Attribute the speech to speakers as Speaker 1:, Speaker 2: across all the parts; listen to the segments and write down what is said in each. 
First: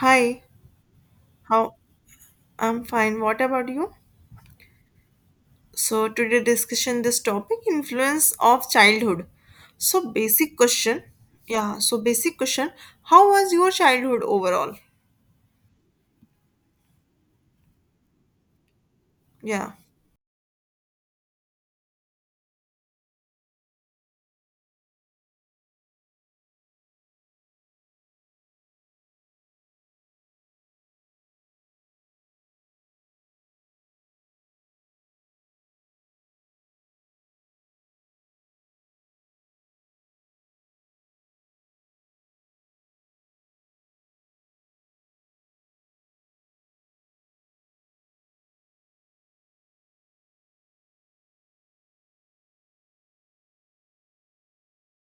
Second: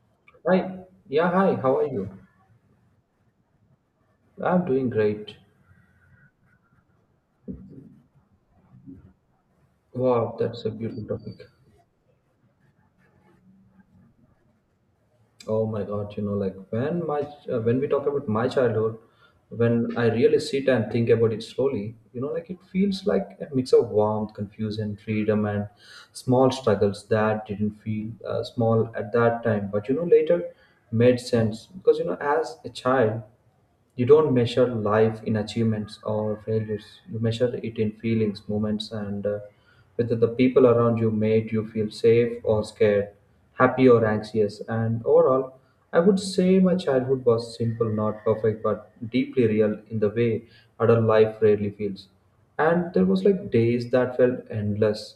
Speaker 1: Hi,
Speaker 2: Hi. Yeah, hi.
Speaker 1: how
Speaker 2: How are you?
Speaker 1: I'm fine. What about you?
Speaker 2: I'm doing great.
Speaker 1: So today discussion this topic influence of childhood. So
Speaker 2: Wow,
Speaker 1: basic
Speaker 2: that's a
Speaker 1: question.
Speaker 2: beautiful topic.
Speaker 1: Yeah, so basic question. How was your childhood overall?
Speaker 2: Oh my God, like when we talk about my childhood,
Speaker 1: Yeah.
Speaker 2: when I really sit and think about it slowly, like it feels like a mix of warmth, confusion, freedom, and small struggles that didn't feel small at that time, but later made sense because as a child. You don't measure life in achievements or failures. You measure it in feelings, moments, and whether the people around you made you feel safe or scared, happy or anxious. And overall, I would say my childhood was simple, not perfect, but deeply real in the way adult life rarely feels. And there was like days that felt endless,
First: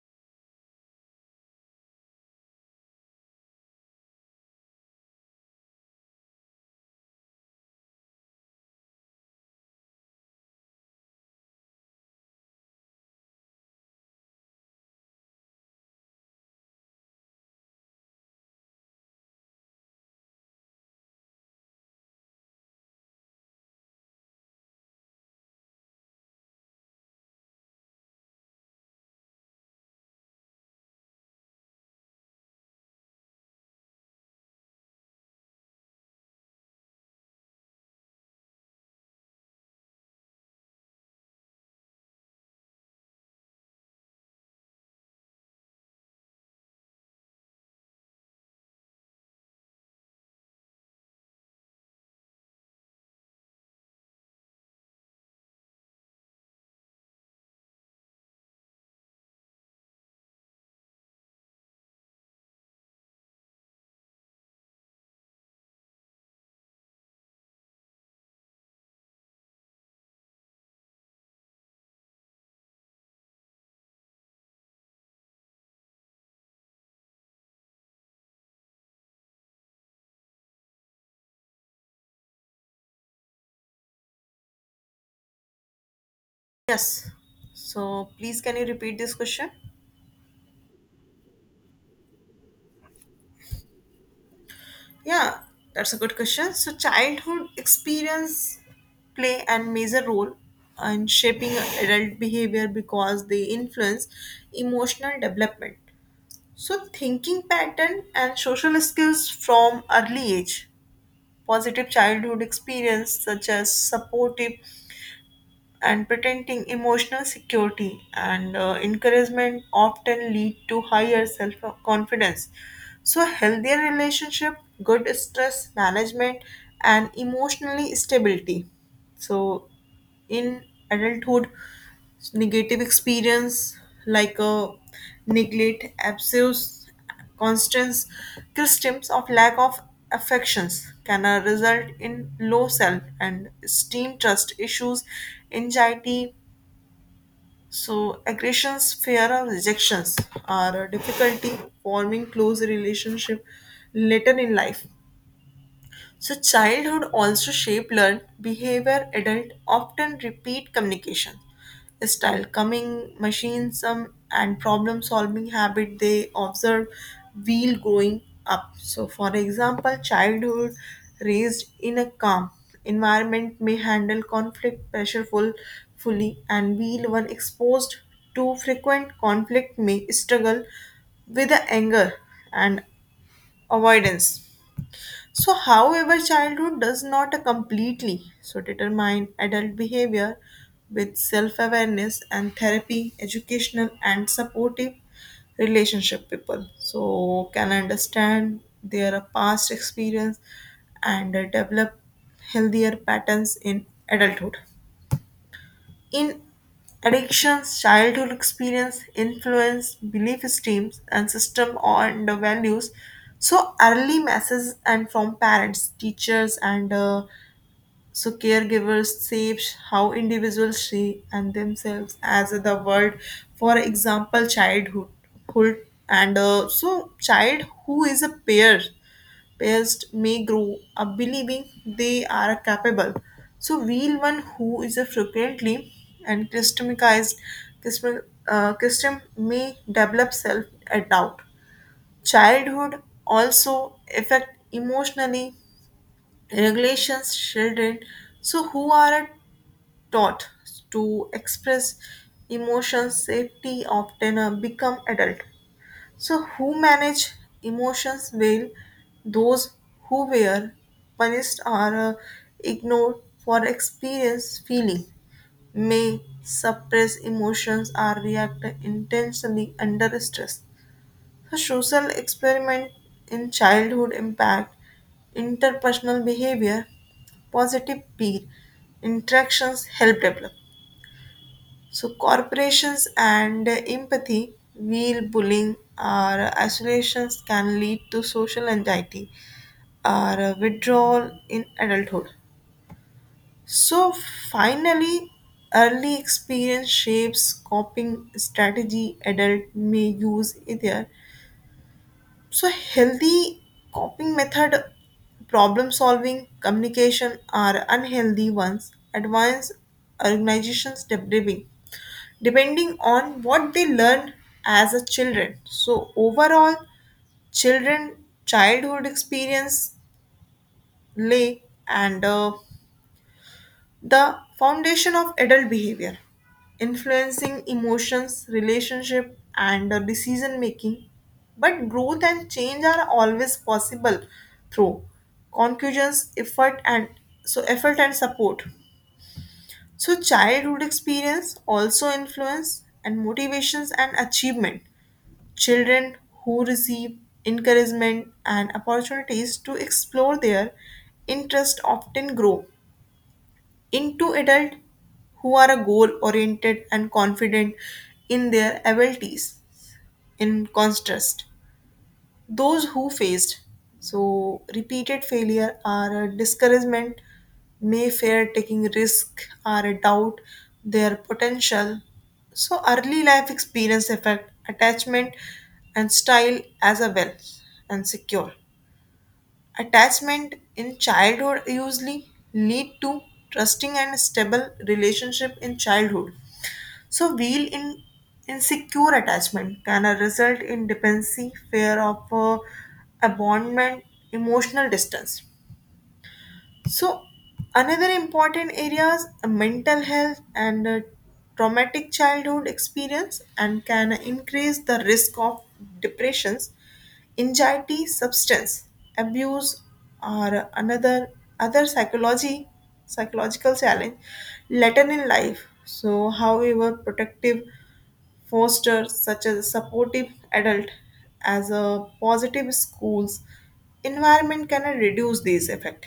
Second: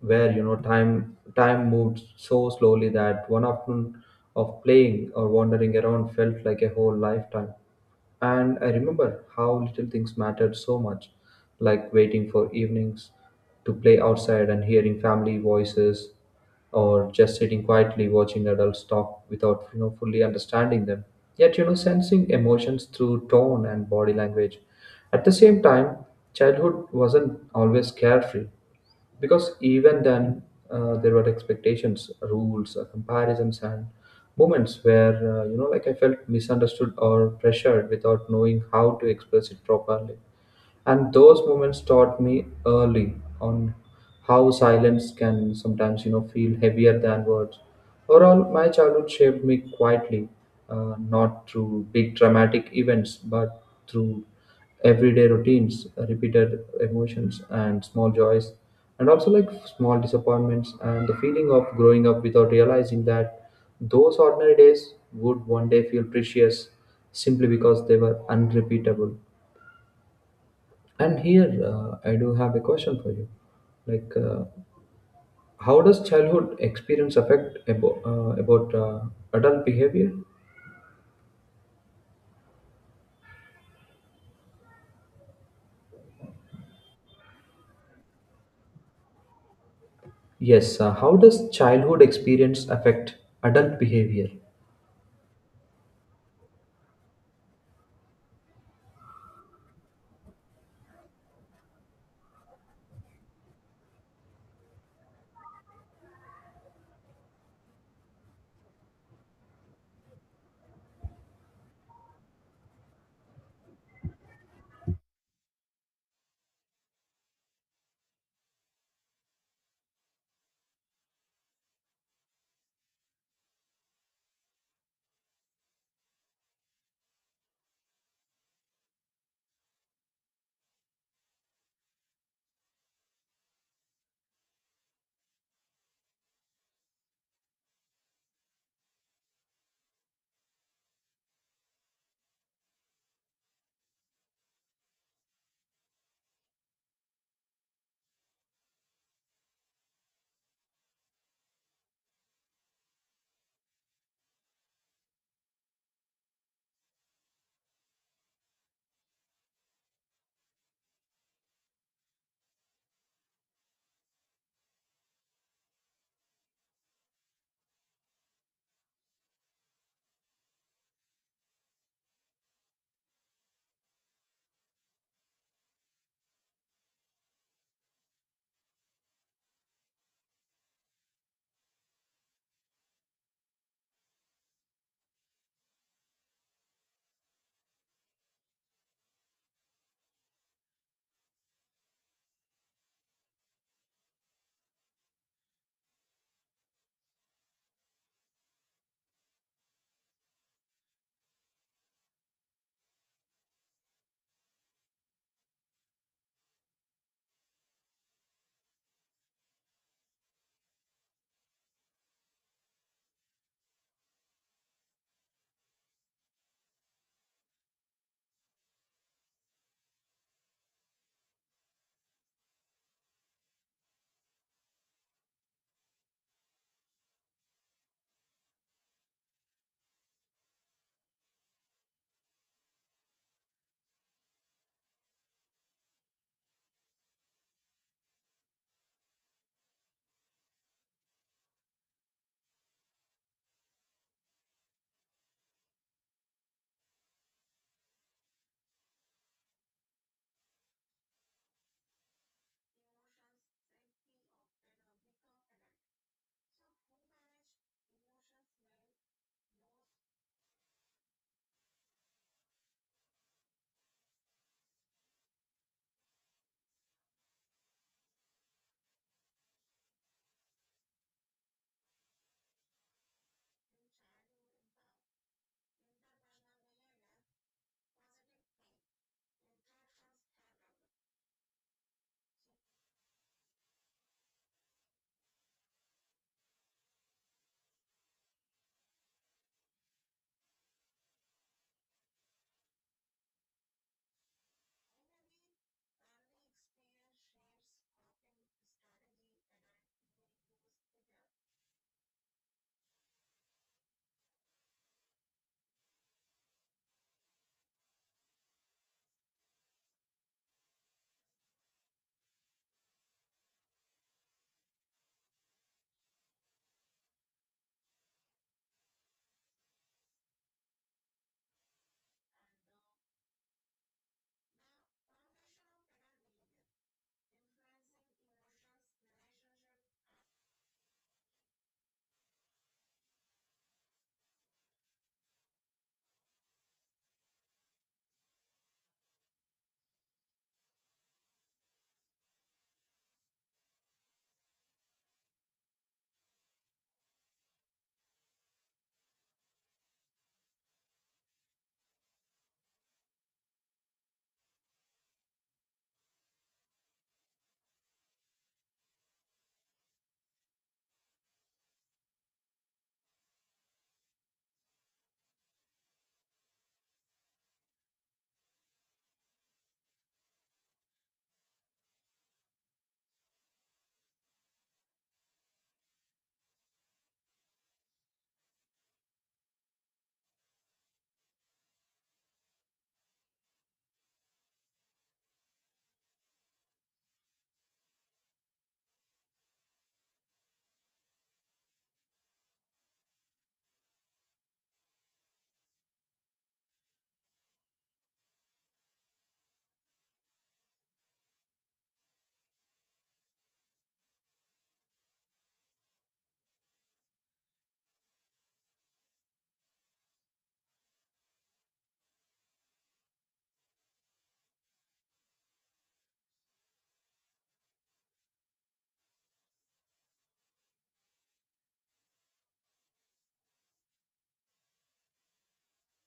Speaker 2: where time moved so slowly that one afternoon of playing or wandering around felt like a whole lifetime. And I remember how little things mattered so much, like waiting for evenings to play outside and hearing family voices, or just sitting quietly watching adults talk without fully understanding them. Yet sensing emotions through tone and body language. At the same time, childhood wasn't always carefree because even then there were expectations, rules, comparisons, and moments where like I felt misunderstood or pressured without knowing how to express it properly. And those moments taught me early on how silence can sometimes feel heavier than words. Overall, my childhood shaped me quietly, not through big dramatic events, but through everyday routines, repeated emotions, and small joys, and also like small disappointments and the feeling of growing up without realizing that those ordinary days would one day feel precious simply because they were unrepeatable. And here I do have a question for you. Like, uh, how does childhood experience affect about adult behavior?
Speaker 1: Yes. So please can you repeat this question?
Speaker 2: Yes. How does childhood experience affect adult behavior?
Speaker 1: Yeah, that's a good question. So childhood experience play and major role in shaping adult behavior because they influence emotional development. So, thinking pattern and social skills from early age, positive childhood experience such as supportive and pretending emotional security and encouragement often lead to higher self confidence. So, healthier relationship, good stress management, and emotionally stability. So, in adulthood, negative experience like a neglect, abuse, constant symptoms of lack of affections can result in low self and esteem, trust issues, anxiety. So aggressions, fear of rejections, or difficulty forming close relationship later in life. So childhood also shape learned behavior adult often repeat communication style coming machines and problem solving habit they observe while growing up. So for example childhood raised in a calm environment may handle conflict pressure full, fully and while one exposed to frequent conflict may struggle with the anger and avoidance. So, however, childhood does not completely so determine adult behavior with self-awareness and therapy, educational and supportive relationship people. So can understand their past experience and develop healthier patterns in adulthood. In addictions, childhood experience influence belief systems and system and the values. So early messages and from parents, teachers, and so caregivers shapes how individuals see and themselves as the world. For example, childhood, hood, and so child who is a peer pairs may grow up believing they are capable. So, wheel one who is a frequently and customized custom, custom may develop self a doubt. Childhood also affect emotionally regulations children so who are taught to express emotions safety often become adult so, who manage emotions well? Those who were punished or ignored for experience feeling may suppress emotions or react intensely under stress. So, social experiment in childhood impact interpersonal behavior, positive peer interactions help develop so corporations and empathy wheel bullying or isolations can lead to social anxiety or withdrawal in adulthood. So finally, early experience shapes coping strategy adult may use either. So healthy coping method, problem solving, communication are unhealthy ones. Advanced organizations debriefing depending on what they learned as a children. So overall children childhood experience lay and the foundation of adult behavior influencing emotions relationship and decision making, but growth and change are always possible through conclusions effort and so effort and support. So childhood experience also influence and motivations and achievement. Children who receive encouragement and opportunities to explore their interest often grow into adults who are goal oriented and confident in their abilities. In contrast, those who faced so repeated failure or a discouragement may fear taking risk or doubt their potential. So early life experience affect attachment and style as a well and secure. Attachment in childhood usually lead to trusting and stable relationship in childhood. So real in insecure attachment can result in dependency, fear of abandonment, emotional distance. So another important areas mental health and traumatic childhood experience and can increase the risk of depressions anxiety, substance abuse are another other psychology psychological challenge later in life. So, however, protective foster such as supportive adult as a positive schools environment can reduce these effect.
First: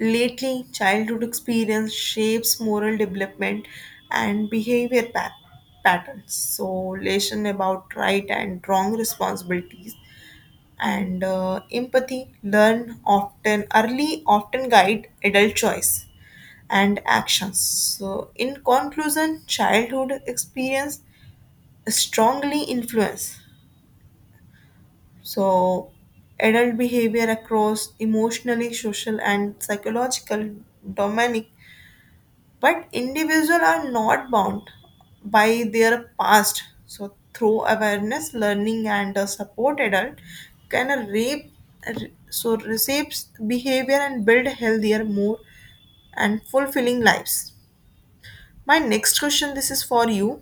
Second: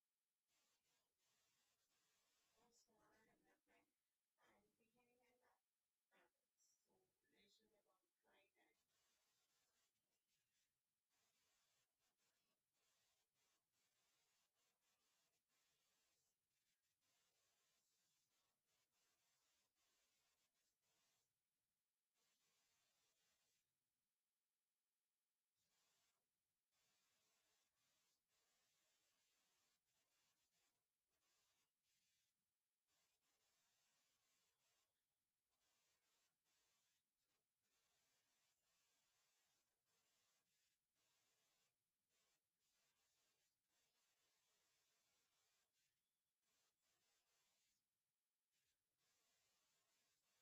Speaker 1: Lately, childhood experience shapes moral development and behavior patterns. So, lesson about right and wrong responsibilities and empathy learn often early often guide adult choice and actions. So in conclusion childhood experience strongly influence so adult behavior across emotionally social and psychological domain, but individuals are not bound by their past. So through awareness learning and a support adult can rape so reshapes behavior and build healthier more and fulfilling lives. My next question this is for you.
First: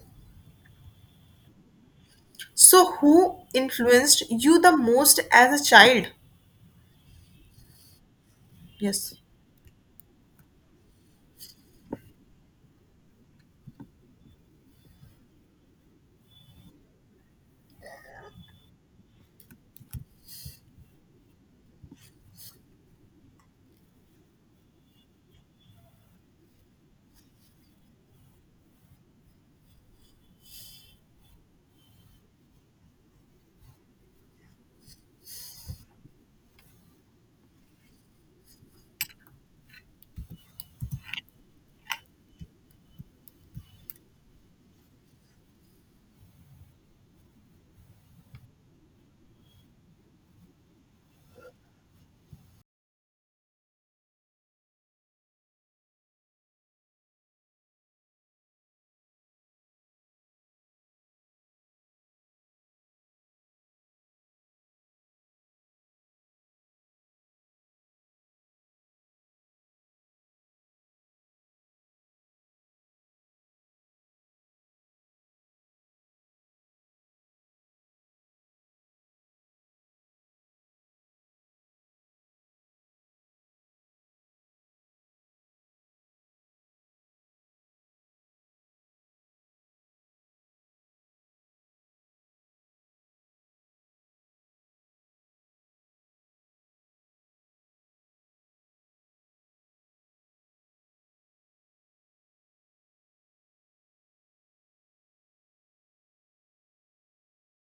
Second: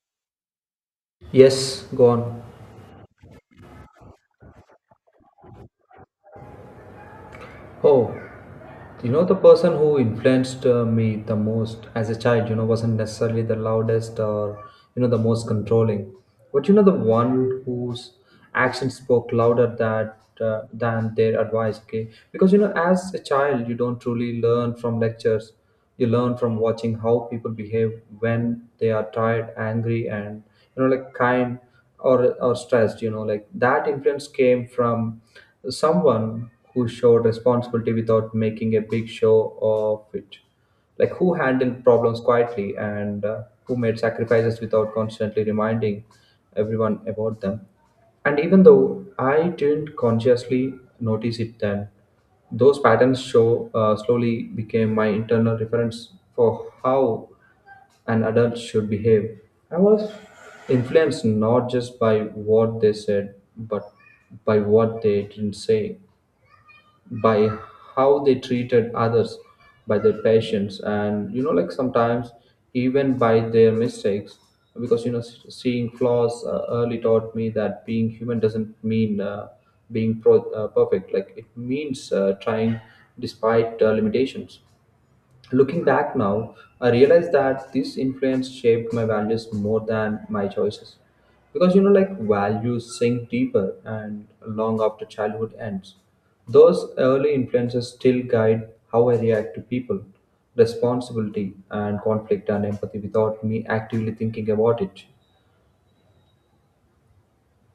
Speaker 2: Yes. Go on.
Speaker 1: So who influenced you the most as a child?
Speaker 2: Oh,
Speaker 1: Yes.
Speaker 2: the person who influenced me the most as a child, wasn't necessarily the loudest or, the most controlling, but the one whose actions spoke louder that. Than their advice, okay? Because as a child you don't truly learn from lectures, you learn from watching how people behave when they are tired, angry, and like kind or stressed. Like that influence came from someone who showed responsibility without making a big show of it, like who handled problems quietly and who made sacrifices without constantly reminding everyone about them. And even though I didn't consciously notice it then, those patterns show slowly became my internal reference for how an adult should behave. I was influenced not just by what they said, but by what they didn't say, by how they treated others, by their patience, and like sometimes even by their mistakes. Because seeing flaws early taught me that being human doesn't mean being perfect. Like it means trying despite limitations. Looking back now, I realize that this influence shaped my values more than my choices. Because like values sink deeper and long after childhood ends. Those early influences still guide how I react to people, responsibility, and conflict and empathy without me actively thinking about it.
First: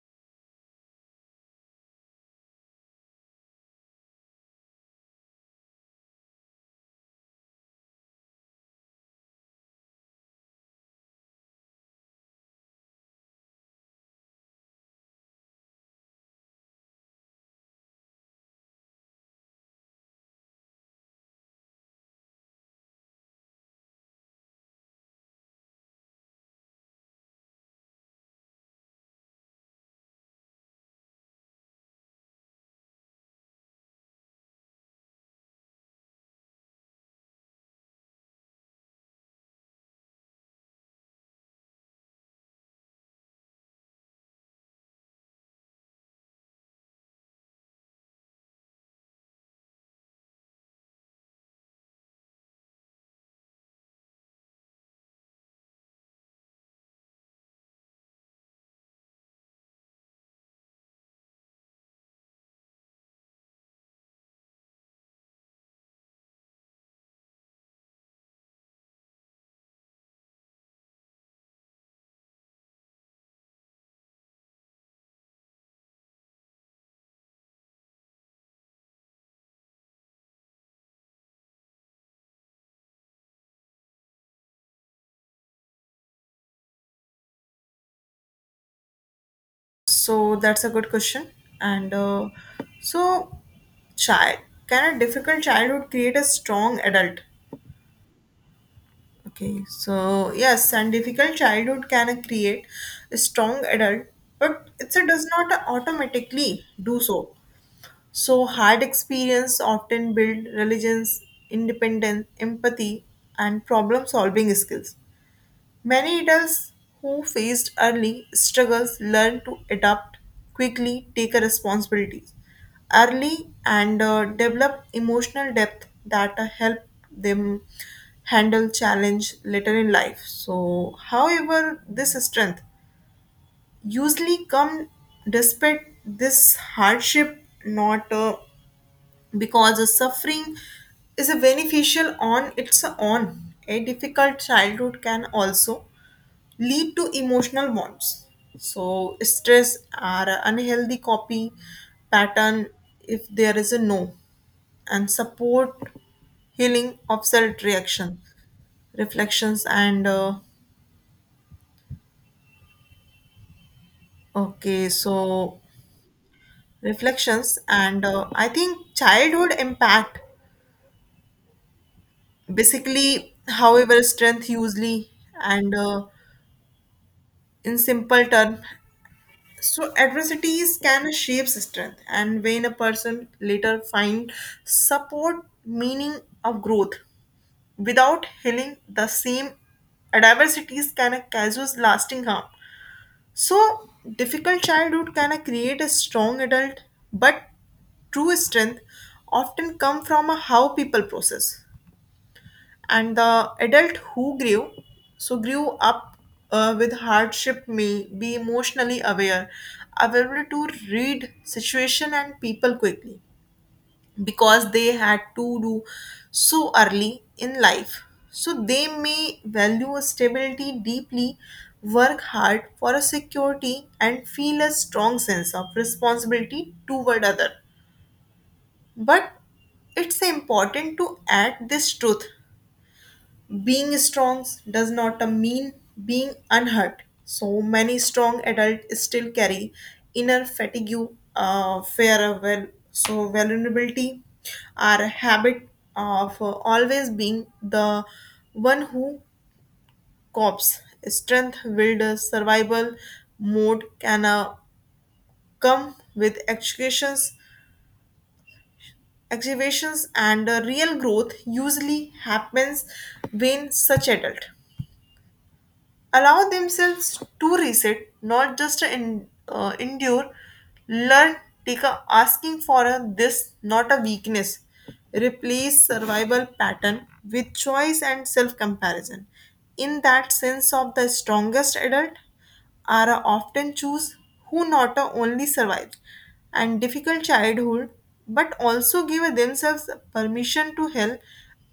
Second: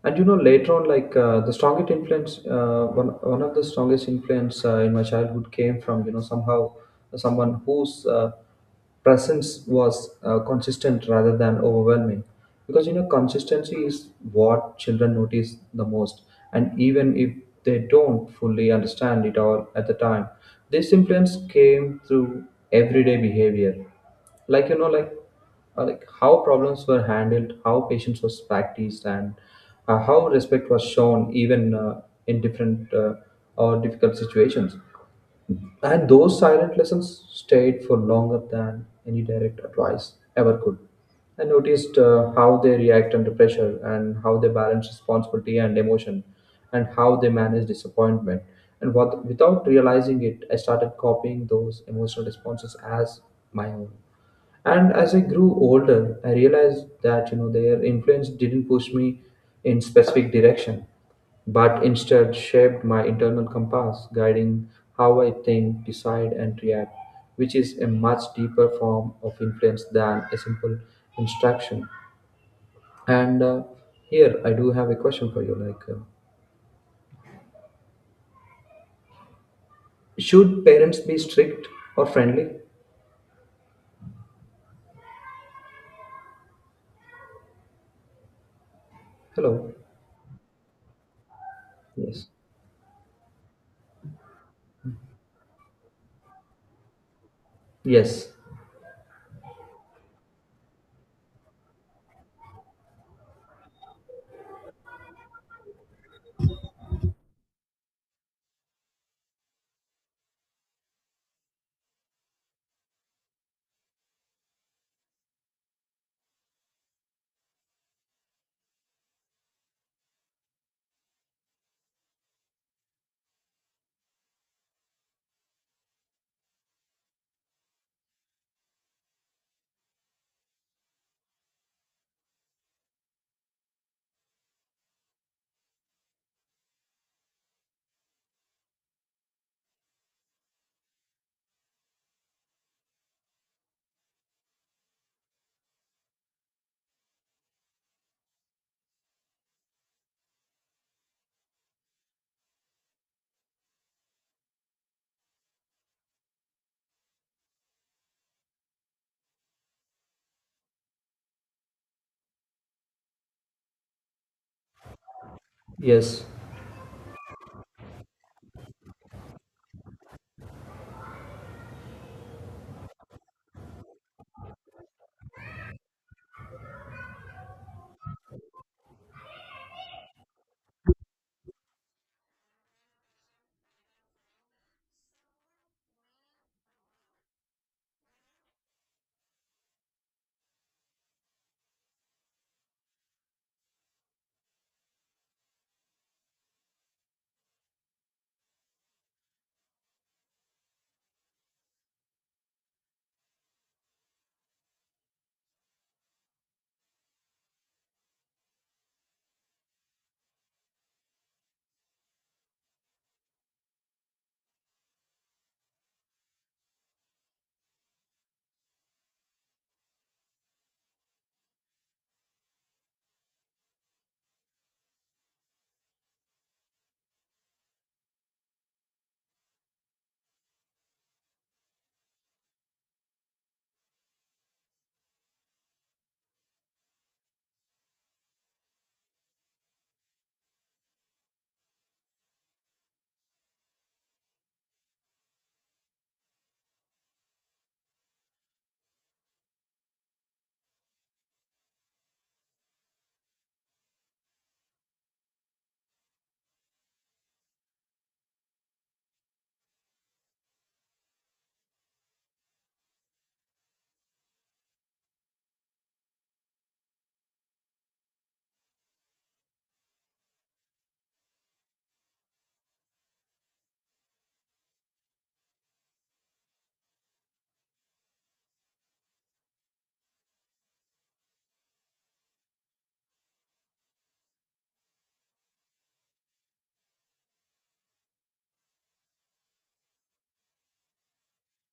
Speaker 2: And later on, like the strongest influence one, one of the strongest influence in my childhood came from somehow someone whose presence was consistent rather than overwhelming, because consistency is what children notice the most, and even if they don't fully understand it all at the time. This influence came through everyday behavior, like like how problems were handled, how patience was practiced, and how respect was shown even in different or difficult situations. And those silent lessons stayed for longer than any direct advice ever could. I noticed how they react under pressure and how they balance responsibility and emotion and how they manage disappointment. And what, without realizing it, I started copying those emotional responses as my own. And as I grew older, I realized that their influence didn't push me in specific direction, but instead shaped my internal compass, guiding how I think, decide, and react, which is a much deeper form of influence than a simple instruction. And here I do have a question for you: should parents be strict or friendly? Hello.
Speaker 1: So that's a good question and
Speaker 2: Yes.
Speaker 1: so child can a difficult childhood create a strong adult?
Speaker 2: Yes.
Speaker 1: Okay, so yes, and difficult childhood can create a strong adult, but it's a does not automatically do so. So hard experience often build religions, independence, empathy, and problem solving skills. Many adults who faced early struggles learn to adapt quickly, take a responsibility early, and develop emotional depth that help them handle challenge later in life. So, however, this strength usually come despite this hardship, not because the suffering is a beneficial on its own. A difficult childhood can also lead to emotional bonds. So stress or unhealthy copy pattern if there is a no and support healing of self reaction reflections and okay so
Speaker 2: Yes.
Speaker 1: reflections and I think childhood impact basically however strength usually and in simple term. So adversities can shape strength, and when a person later find support, meaning of growth, without healing the same adversities can cause lasting harm. So difficult childhood can create a strong adult, but true strength often come from how people process and the adult who grew up with hardship may be emotionally aware available to read situation and people quickly because they had to do so early in life. So they may value stability deeply work hard for a security and feel a strong sense of responsibility toward other, but it's important to add this truth being strong does not mean being unhurt. So many strong adults still carry inner fatigue, fear, well, so vulnerability, our habit of always being the one who copes. Strength, build, survival mode can come with educations activations and real growth usually happens when such adult allow themselves to reset, not just to endure. Learn, take a asking for a this, not a weakness. Replace survival pattern with choice and self comparison. In that sense, of the strongest adult are a often choose who not a only survived and difficult childhood, but also give themselves permission to help,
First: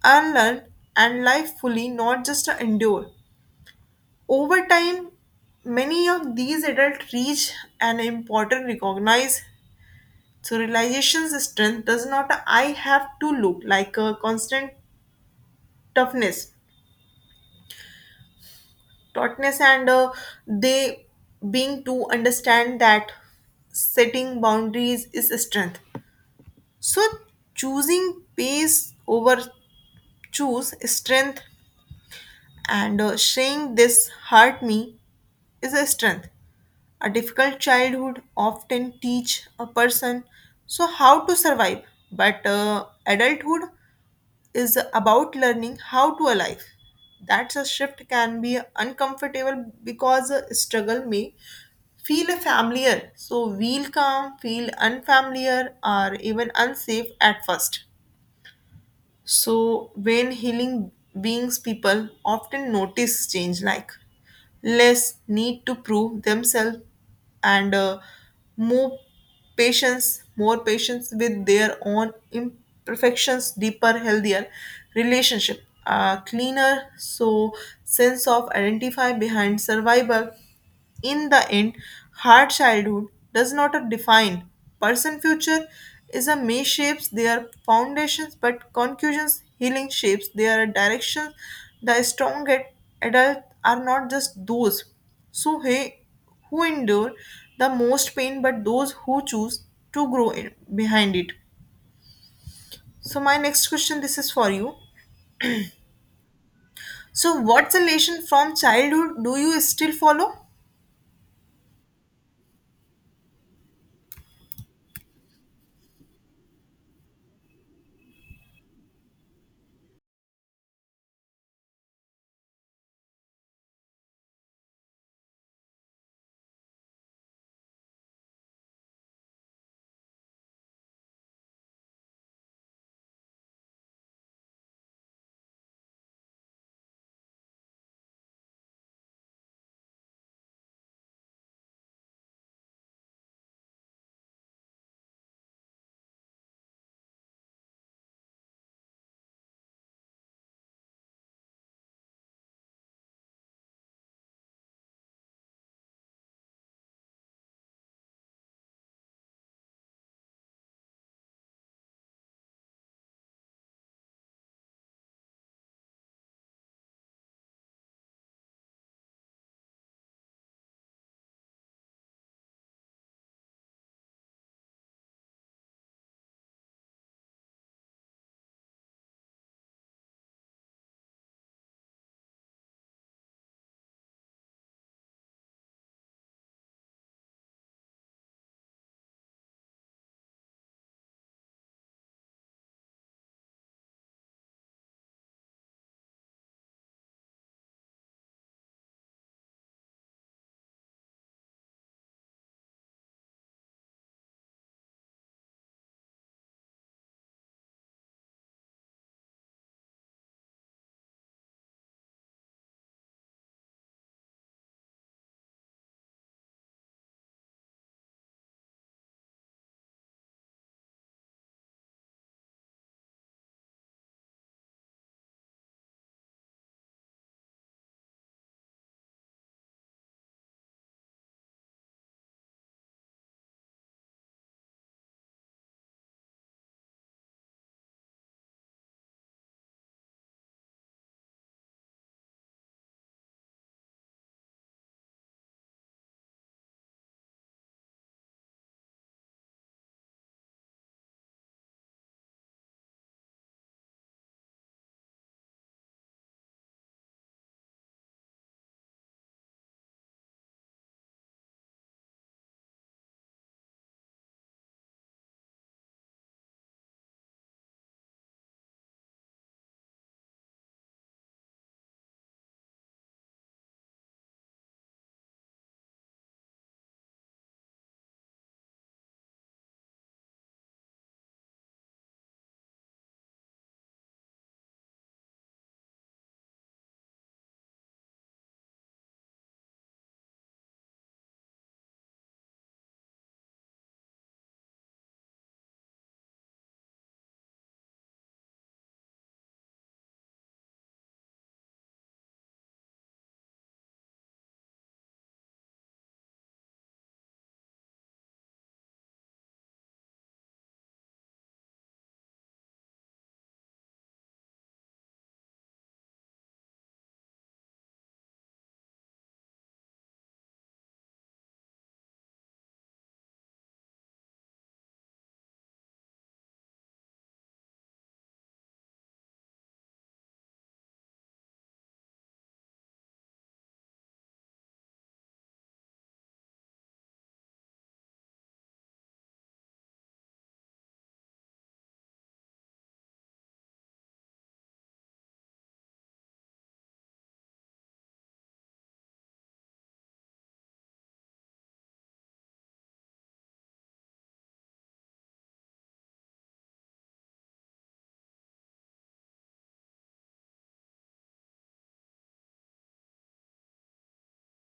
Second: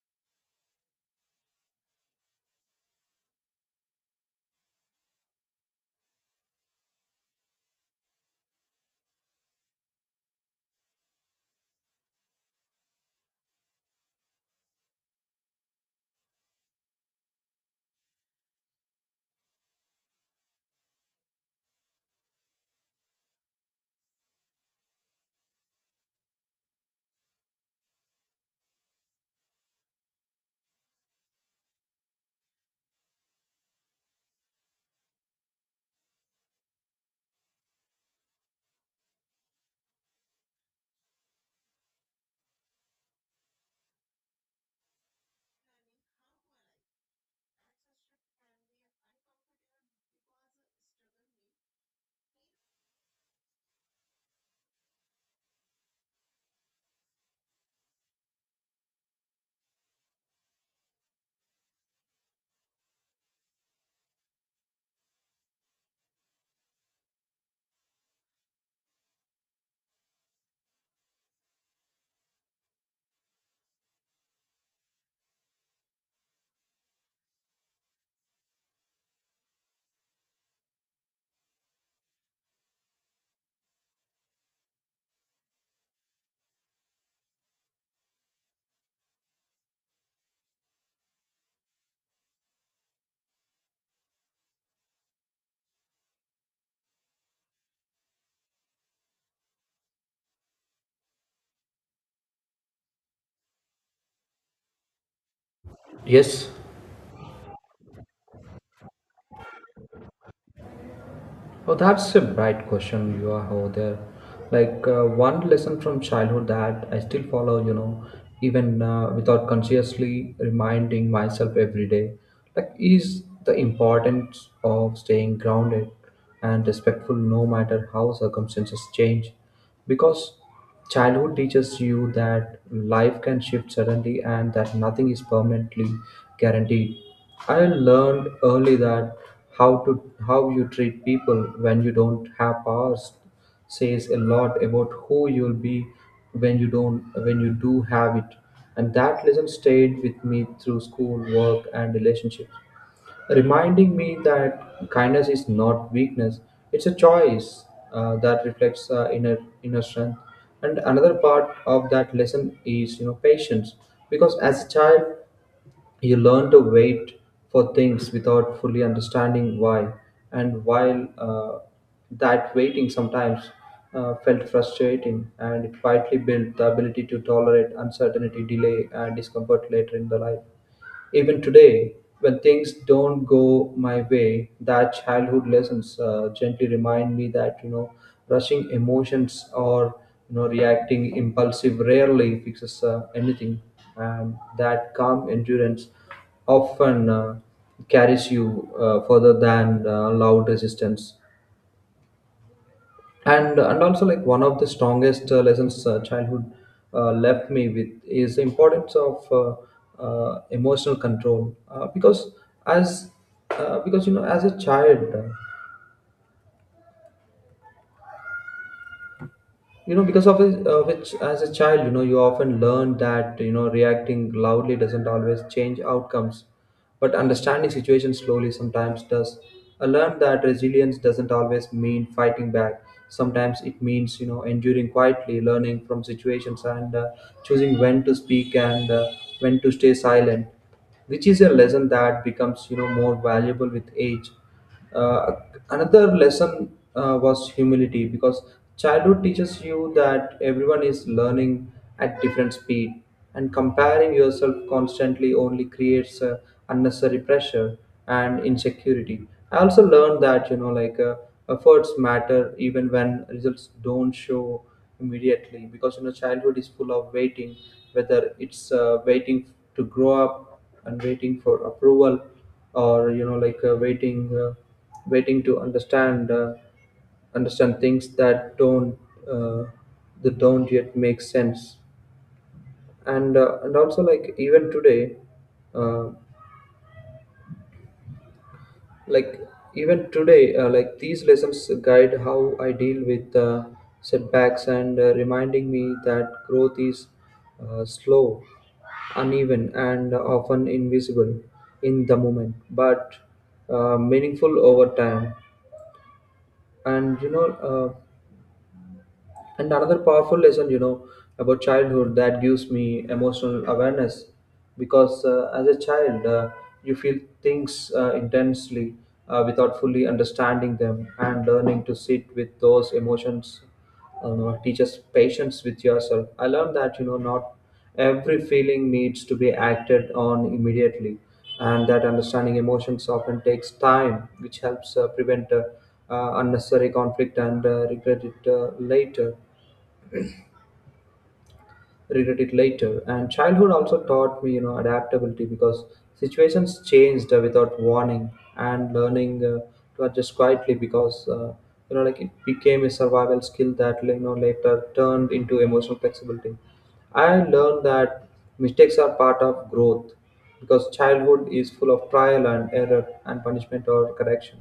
Speaker 1: unlearn, and life fully, not just a endure. Over time, many of these adults reach an important recognize so realization's strength does not I have to look like a constant toughness, tautness, and they being to understand that setting boundaries is strength. So choosing pace over choose strength and saying this hurt me is a strength. A difficult childhood often teach a person so how to survive, but adulthood is about learning how to alive. That's a shift can be uncomfortable because struggle may feel familiar. So we'll come feel unfamiliar or even unsafe at first. So, when healing beings, people often notice change like less need to prove themselves and more more patience with their own imperfections, deeper, healthier relationship, cleaner, so sense of identify behind survival. In the end, hard childhood does not define person future is a may shapes their foundations but conclusions healing shapes their directions. The adult are not just those so hey, who endure the most pain but those who choose to grow in, behind it. So my next question this is for you.
Speaker 2: Yes.
Speaker 1: So what's the lesson from childhood do you still follow?
Speaker 2: Oh, that's a bright question you are over there. Like one lesson from childhood that I still follow, even without consciously reminding myself every day, like is the importance of staying grounded and respectful no matter how circumstances change. Because childhood teaches you that life can shift suddenly and that nothing is permanently guaranteed. I learned early that how to how you treat people when you don't have powers says a lot about who you'll be when you don't when you do have it. And that lesson stayed with me through school, work, and relationships, reminding me that kindness is not weakness, it's a choice that reflects inner strength. And another part of that lesson is patience, because as a child you learn to wait for things without fully understanding why. And while that waiting sometimes felt frustrating, and it quietly built the ability to tolerate uncertainty, delay, and discomfort later in the life. Even today, when things don't go my way, that childhood lessons gently remind me that rushing emotions or reacting impulsive rarely fixes anything, and that calm endurance often carries you further than loud resistance. And also, like one of the strongest lessons childhood left me with is the importance of emotional control, because as because you know as a child you know because of it, which as a child you often learn that reacting loudly doesn't always change outcomes, but understanding situations slowly sometimes does. I learned that resilience doesn't always mean fighting back, sometimes it means enduring quietly, learning from situations, and choosing when to speak and when to stay silent, which is a lesson that becomes more valuable with age. uh, Another lesson was humility, because childhood teaches you that everyone is learning at different speed, and comparing yourself constantly only creates unnecessary pressure and insecurity. I also learned that efforts matter even when results don't show immediately, because childhood is full of waiting, whether it's waiting to grow up, and waiting for approval, or waiting to understand things uh, that don't yet make sense. And also, like uh, like even today like these lessons guide how I deal with setbacks and reminding me that growth is slow, uneven, and often invisible in the moment, but meaningful over time. And you know uh, and another powerful lesson, about childhood that gives me emotional awareness, because as a child, you feel things intensely without fully understanding them, and learning to sit with those emotions teaches patience with yourself. I learned that, not every feeling needs to be acted on immediately, and that understanding emotions often takes time, which helps prevent unnecessary conflict and regret it later. And childhood also taught me, adaptability, because situations changed without warning, and learning to adjust quietly, because like it became a survival skill that later turned into emotional flexibility. I learned that mistakes are part of growth, because childhood is full of trial and error and punishment or correction.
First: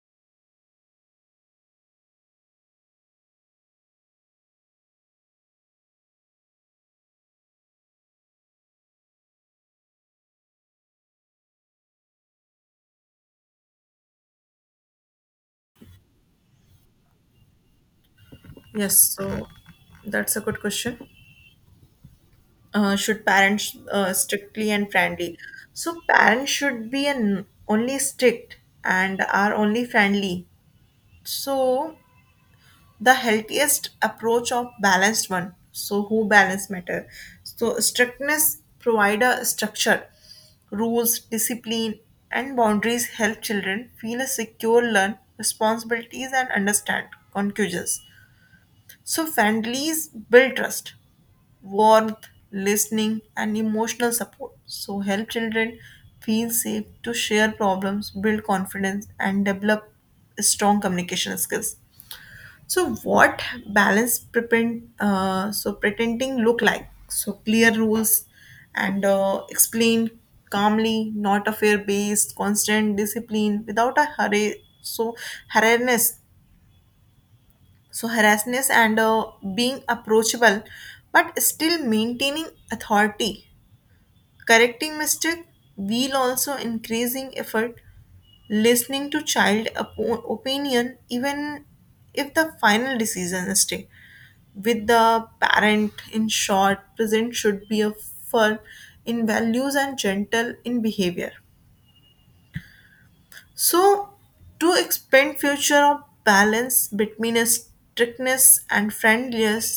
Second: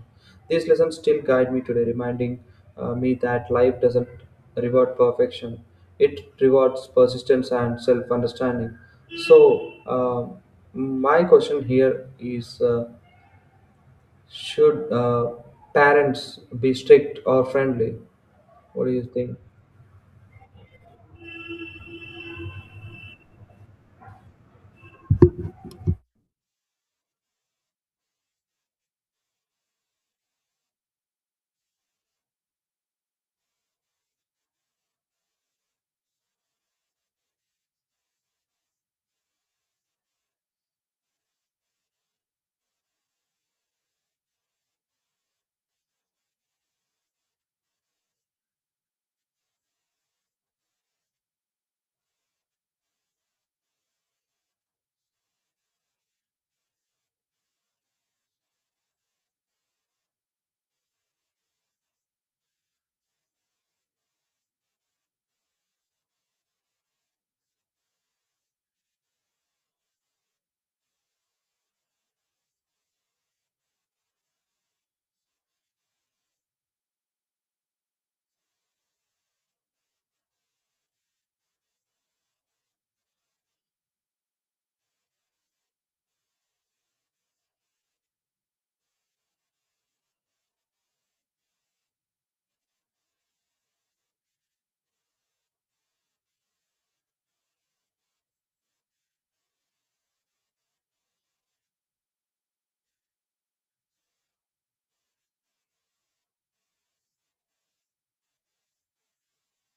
Speaker 2: These lessons still guide me today, reminding me that life doesn't reward perfection, it rewards persistence and self understanding. So, my question here is should parents be strict or friendly? What do
Speaker 1: Yes,
Speaker 2: you think?
Speaker 1: so that's a good question. Should parents strictly and friendly? So parents should be an only strict and are only friendly. So the healthiest approach of balanced one, so who balance matter, so strictness provide a structure rules discipline and boundaries help children feel a secure learn responsibilities and understand conclusions. So friendlies build trust warmth, listening, and emotional support. So, help children feel safe to share problems, build confidence, and develop strong communication skills. So, what balance pretend so pretending look like? So, clear rules and explain calmly, not a fear based, constant discipline without a hurry. So, harassness, harassness and being approachable, but still maintaining authority correcting mistake will also increasing effort listening to child opinion even if the final decision is stay with the parent. In short present should be a firm in values and gentle in behavior. So to expand future of balance between a strictness and friendliness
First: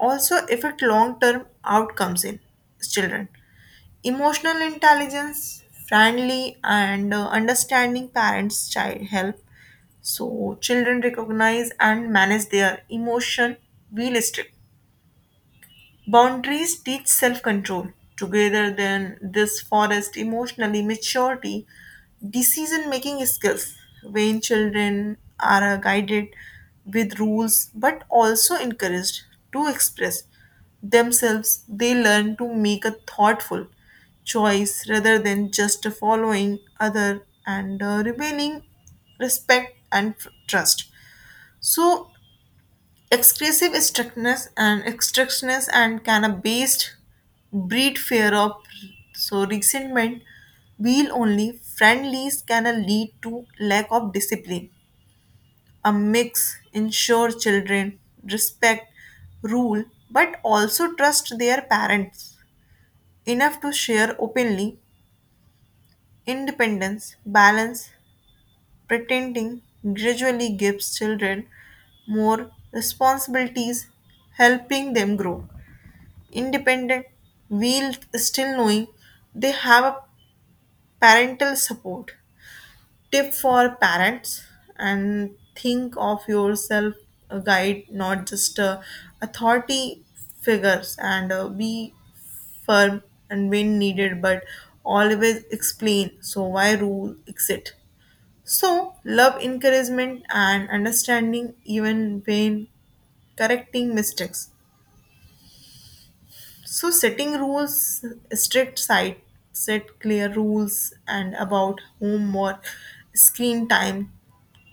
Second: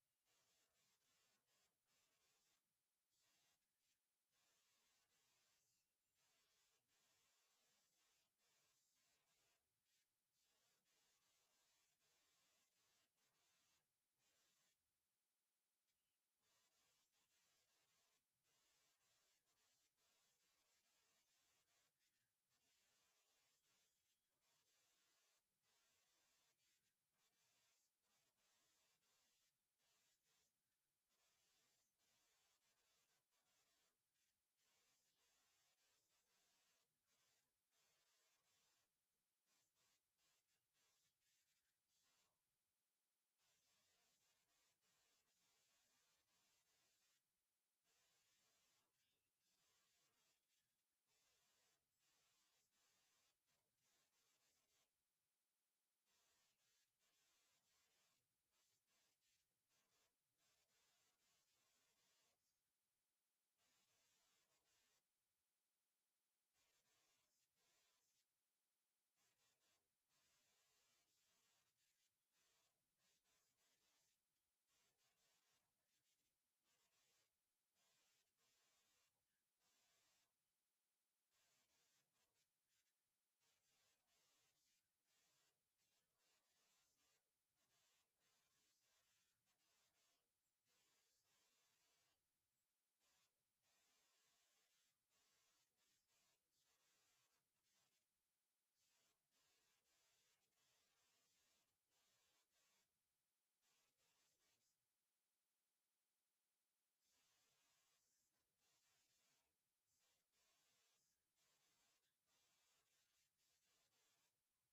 Speaker 1: also affect long term outcomes in children. Emotional intelligence, friendly and understanding parents child help so children recognize and manage their emotion realistically. Boundaries teach self control. Together, then, this forest emotionally maturity, decision making skills. When children are guided with rules but also encouraged to express themselves, they learn to make a thoughtful choice rather than just following other and remaining respect and trust. So, excessive strictness and can-based breed fear of so resentment. Wheel only friendlies can lead to lack of discipline. A mix ensure children respect rule but also trust their parents enough to share openly. Independence, balance, pretending gradually gives children more responsibilities, helping them grow independent while still knowing they have a parental support tip for parents and think of yourself a guide not just a authority figures and be firm and when needed but always explain so why rule exit. So love encouragement and understanding even when correcting mistakes. So setting rules, strict site, set clear rules and about homework, screen time,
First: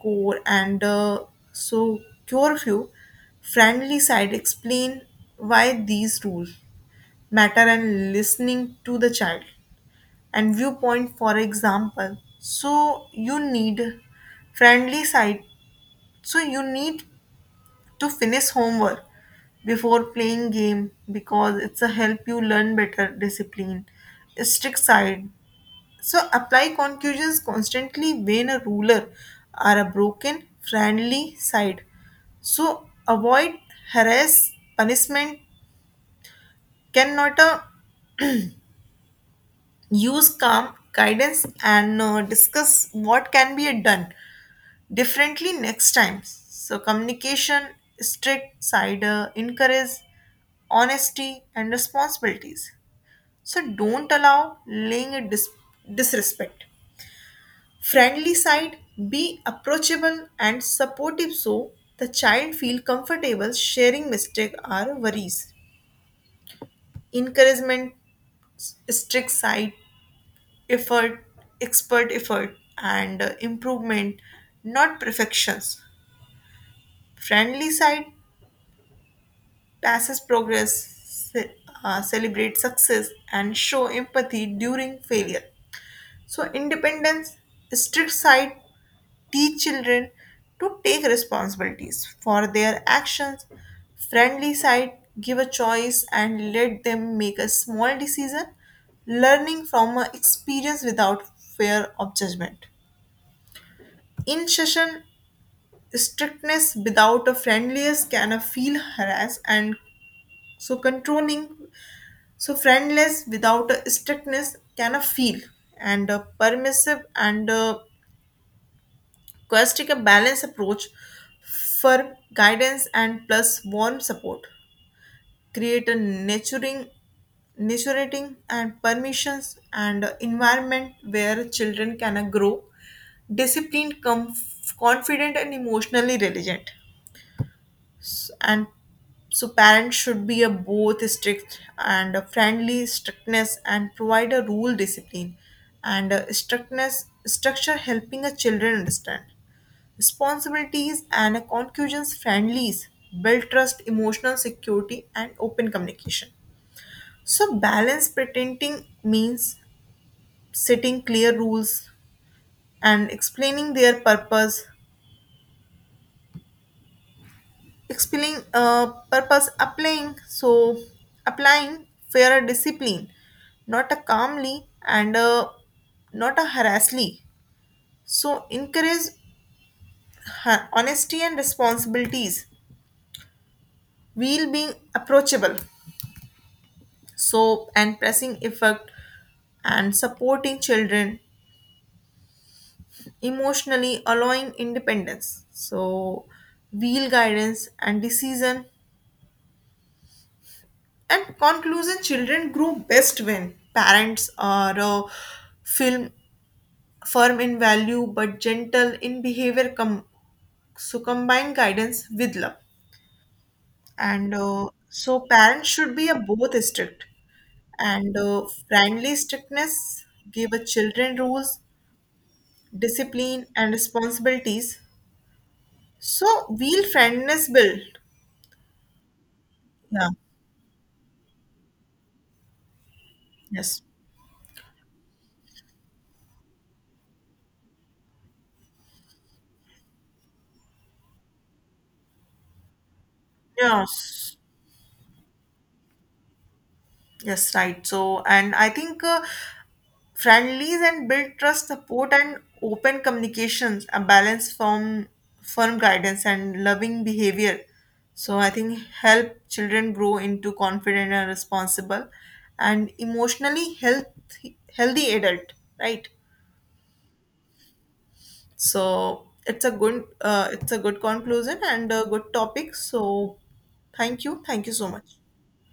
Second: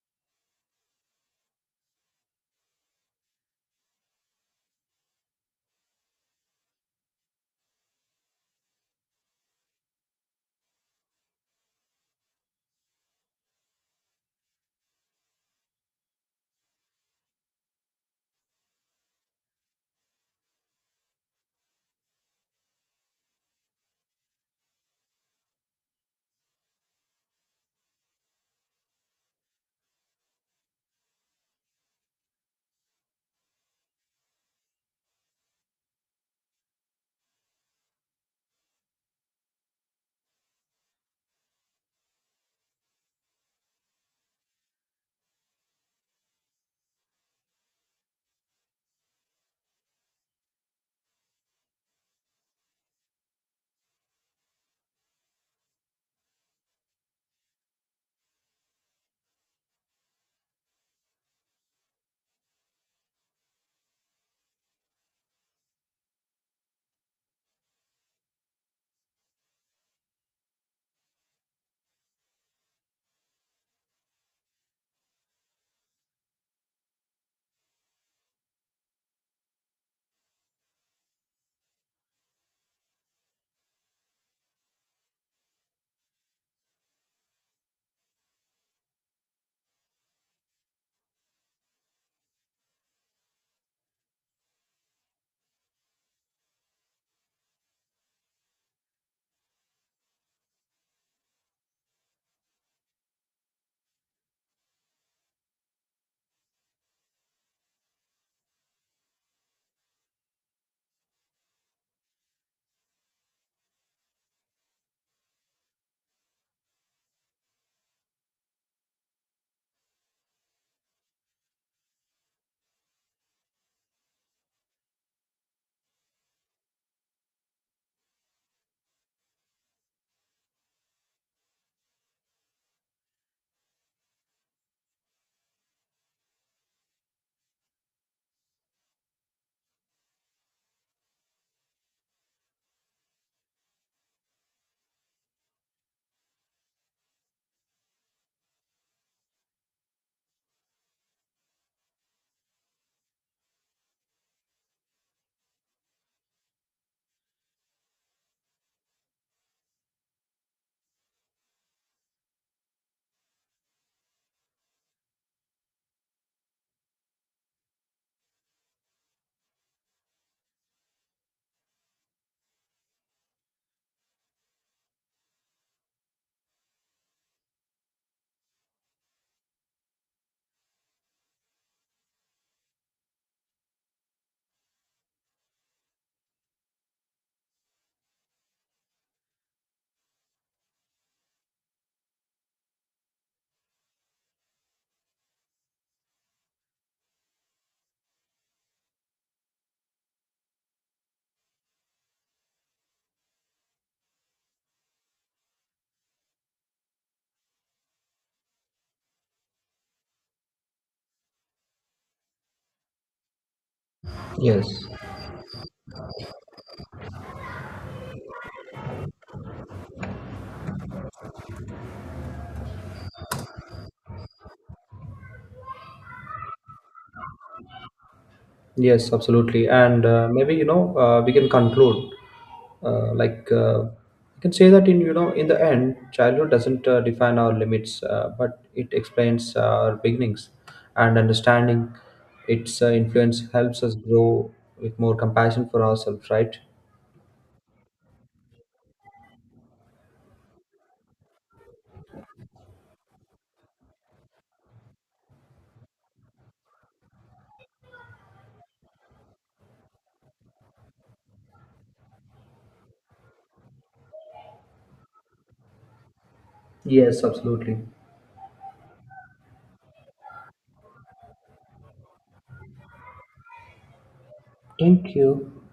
Speaker 1: core and so curfew, friendly side explain why these rules matter and listening to the child and viewpoint for example. So you need friendly side. So you need to finish homework before playing game because it's a help you learn better discipline strict side so apply conclusions constantly when a ruler are a broken friendly side so avoid harass punishment cannot use calm guidance and discuss what can be done differently next time. So communication strict side encourage honesty, and responsibilities. So don't allow laying a disrespect. Friendly side, be approachable and supportive so the child feel comfortable sharing mistake or worries. Encouragement, strict side, effort, expert effort, and improvement, not perfections. Friendly side, passes progress, celebrate success, and show empathy during failure. So independence strict side teach children to take responsibilities for their actions. Friendly side give a choice and let them make a small decision, learning from a experience without fear of judgment. In session, strictness without a friendliness can a feel harassed and so controlling. So friendless without a strictness can a feel and a permissive and a quest take a balanced approach for guidance and plus warm support. Create a nurturing and permissions and environment where children can grow disciplined, confident, and emotionally resilient. And so, parents should be a both strict and a friendly strictness and provide a rule discipline and a strictness structure helping a children understand responsibilities and a concussions friendlies build trust emotional security and open communication. So balance pretending means setting clear rules and explaining their purpose explaining purpose applying so applying fair discipline not a calmly and a, not a harassly so encourage honesty and responsibilities while being approachable soap and pressing effect and supporting children emotionally allowing independence so wheel guidance and decision and conclusion children grow best when parents are film firm in value but gentle in behavior so combine guidance with love and
Speaker 2: Yes.
Speaker 1: so parents should be a both strict and friendly strictness give a children rules discipline, and responsibilities. So will friendness build?
Speaker 2: Yes, absolutely. And
Speaker 1: Yeah.
Speaker 2: maybe, we can conclude
Speaker 1: Yes.
Speaker 2: you can say that in the end, childhood doesn't define our limits, but it explains our beginnings and understanding its influence helps us
Speaker 1: Yes.
Speaker 2: grow with more compassion for ourselves, right?
Speaker 1: Yes, right. So, and I think friendlies and build trust, support, and open communications, a balance from firm guidance and loving behavior. So, I think help children grow into confident and responsible and emotionally healthy adult, right?
Speaker 2: Yes, absolutely.
Speaker 1: So it's a good conclusion and a good topic. So thank you so
Speaker 2: Thank
Speaker 1: much.
Speaker 2: you.